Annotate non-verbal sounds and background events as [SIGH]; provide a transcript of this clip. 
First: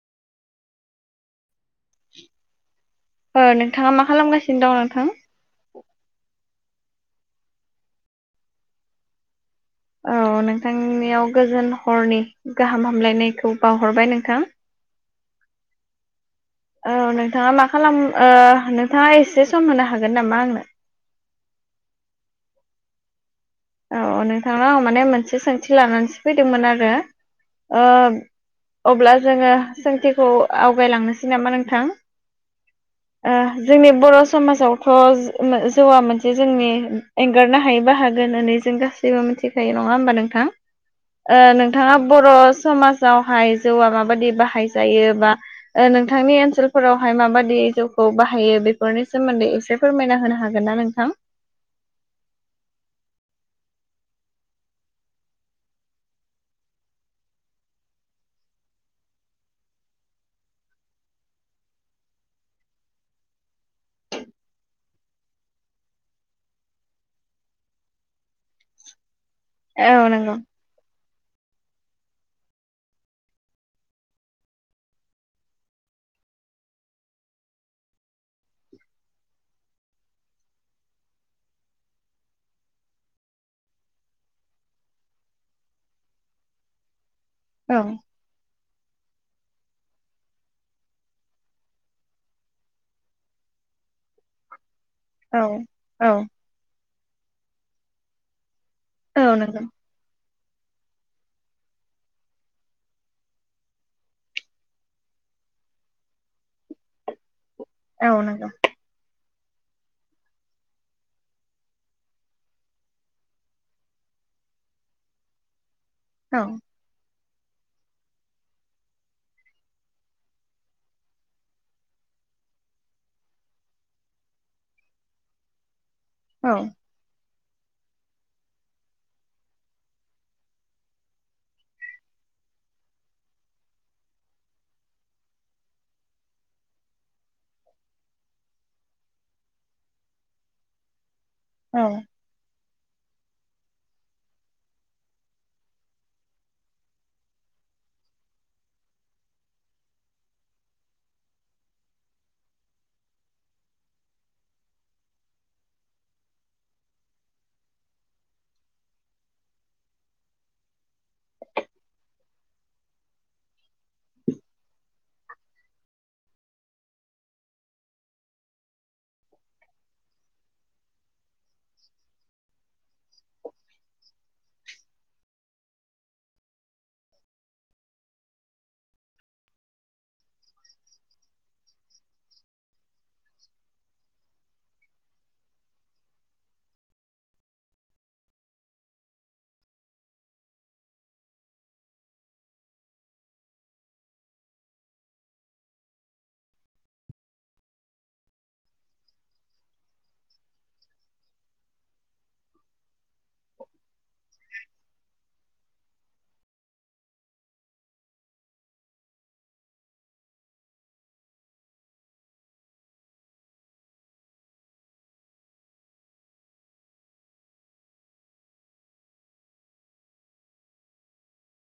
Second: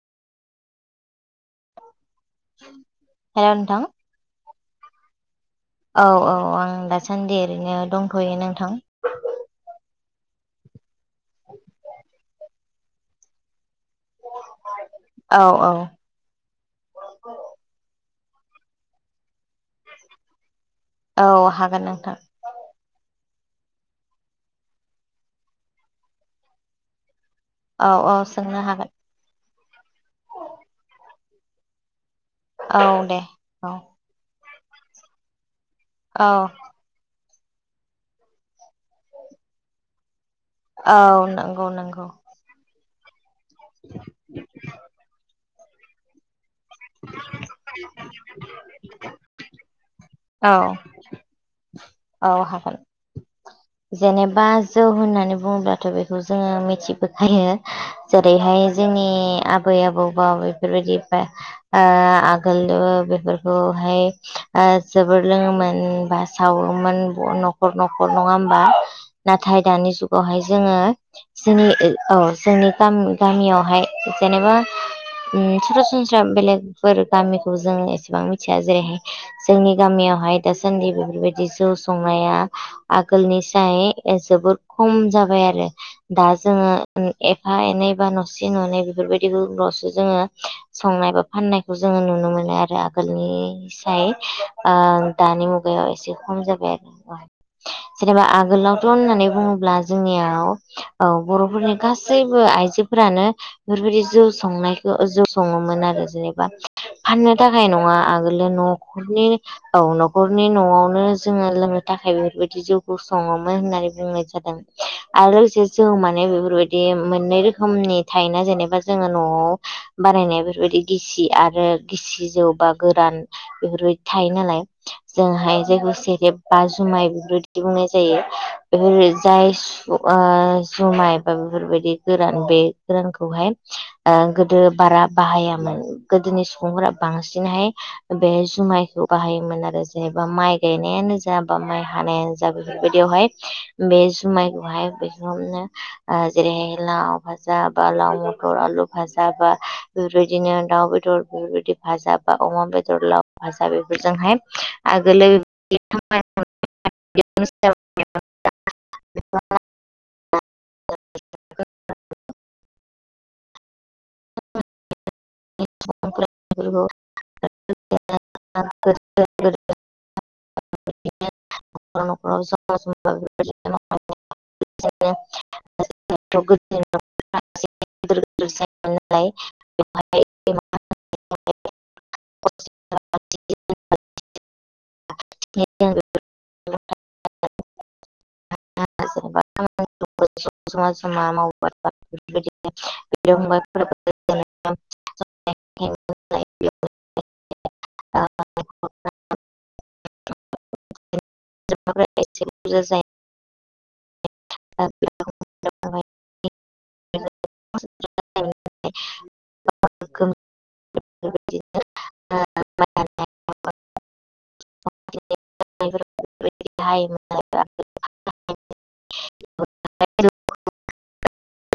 हेल' नोंथां नोंथाङा मा खालामगासिनो दं नोंथां औ औ आं दासान्दि ओरैनो दंथ'यो नोंथां। औ नोंथांनियाव गोजोन हरनि गाहाम हामलायनायखौ बावहरबाय नोंथां। औ औ औ नोंथाङा मा खालाम ओ नोंथाङा एसे सम होनो हागोन नामा आंनो? औ हागोन नोंथां औ नोंथांनाव माने मोनसे सोंथि लानानैसो फैदोंमोन आरो ओ औ औ सोंनो हागोन अब्ला जोङो सोंथिखौ आवगायलांनोसै नामा नोंथां औ दे ओ औ जोंनि बर' समाजावथ' जौवा औ मोनसे जोंनि एंगारनो हायै बाहागो होननानै जों गासैबो मिथिखायो नङा होमबा नोंथां। औ नंगौ नोंथाङा नंगौ बर' समाज ावहाय जौआ माबायदि बाहाय जायो बा नोंथांनि ओनसोल फोरावहाय माबादि जौखौ बाहायो बेफोरनि सोमोन्दै एसे फोरमायना होनो औ हागोन ना नोंथां? औ हागोन जेनेबा जौ होननानै बुङोब्लाथ' बेखौ जोङो मिथिबोखायो जेरैहाय जोंनि आबै आबौबा बेफोरबायदि ओ आगोल बेफोरखौ हाय ओ जोबोर लोङोमोन बा सावोमोन न'खर न'ख नङा होमबा नाथाय दानि औ नंगौ जुगावहाय जोङो जोंनि औ जोंनि गाम गामियावहाय जेनेबा सरासनस्रा बेलेगफोर गामिखौ जों एसेबां मिथिया जेरैहाय जोंनि गामियाव हाय दासान्दि बेफोरबायदि जौ संनाया आ- गोलनि साय जोबोर खम जाबाय आरो दा जोङो एफा औ एनै बा नसे ननै बेफोरबायदि यावसो जोङो संनाय बा फाननायखौ जोङो नुनो मोनो आरो आगोलनि फाय ओ औ दानि मुगायाव औ एसे खम जाबाय आरो जेनेबा आगोलाव थ' औ होननानै नंगौ। बुङोब्ला जोंनियाव औ बर'फोरनि गासैबो आइजोफोरानो बेफोरबायदि जौ संनायखौ जौ सङो। मोन आरो जेनेबा फाननो थाखाय नङा औ आगोलो नंगौ न'खरनि औ न'खरनि न'आवनो जोङो लोंनो थाखाय बेफोरबायदि जौखौ सङोमोन होननानै बुंनाय जादों आरो जेसे जौ माने औ बेफोरबायदि मोननै रो- खोमनि थायना जेनेबा जोङो न'आव बानायनाय बेफोरबायदि गिसि आरो गिसि जौ बा गोरान बेफोरबायदि थायो नालाय जोंहाय जायखौ सेरेब औ बा जुमाय बेफोर बादि बुंनाय जायो बेफोर ओ जाय जुमाय बा बेफोरबायदि गोरान बे गोरानखौहाय गोदो बारा बाहायामोन गोदोनि सुबुंफोरा बांसिनहाय बे जुमायखौ बाहायोमोन आरो जेनेबा माइ गायनायानो जा बा माइ औ हानायानो जा बेफोरबायदियावहाय बे जुमायखौहाय बेनो ओ‌ जेरैहाय ला भाजा बा लाव मथर आलु फाजाब बा बेफोरबायदिनो दाउ बेदर बेफोरबायदि भाजा‌ बा अ- मा बेदर लाव भा बेफोरजोंहाय आगोलो [UNINTELLIGIBLE] [INAUDIBLE] [UNINTELLIGIBLE] [INAUDIBLE] [UNINTELLIGIBLE] [INAUDIBLE] [UNINTELLIGIBLE] [UNINTELLIGIBLE] गोदोर गोदोर जायोमोन नालाय बेवहाय [UNINTELLIGIBLE] [UNINTELLIGIBLE] सोरबा सोरबा [UNINTELLIGIBLE] जमा जमा माव [UNINTELLIGIBLE] बेफोरबायदिनो बिदा फंबायफोराबो [UNINTELLIGIBLE] [UNINTELLIGIBLE] [UNINTELLIGIBLE] [UNINTELLIGIBLE] [UNINTELLIGIBLE] [UNINTELLIGIBLE] [INAUDIBLE] [UNINTELLIGIBLE] [UNINTELLIGIBLE]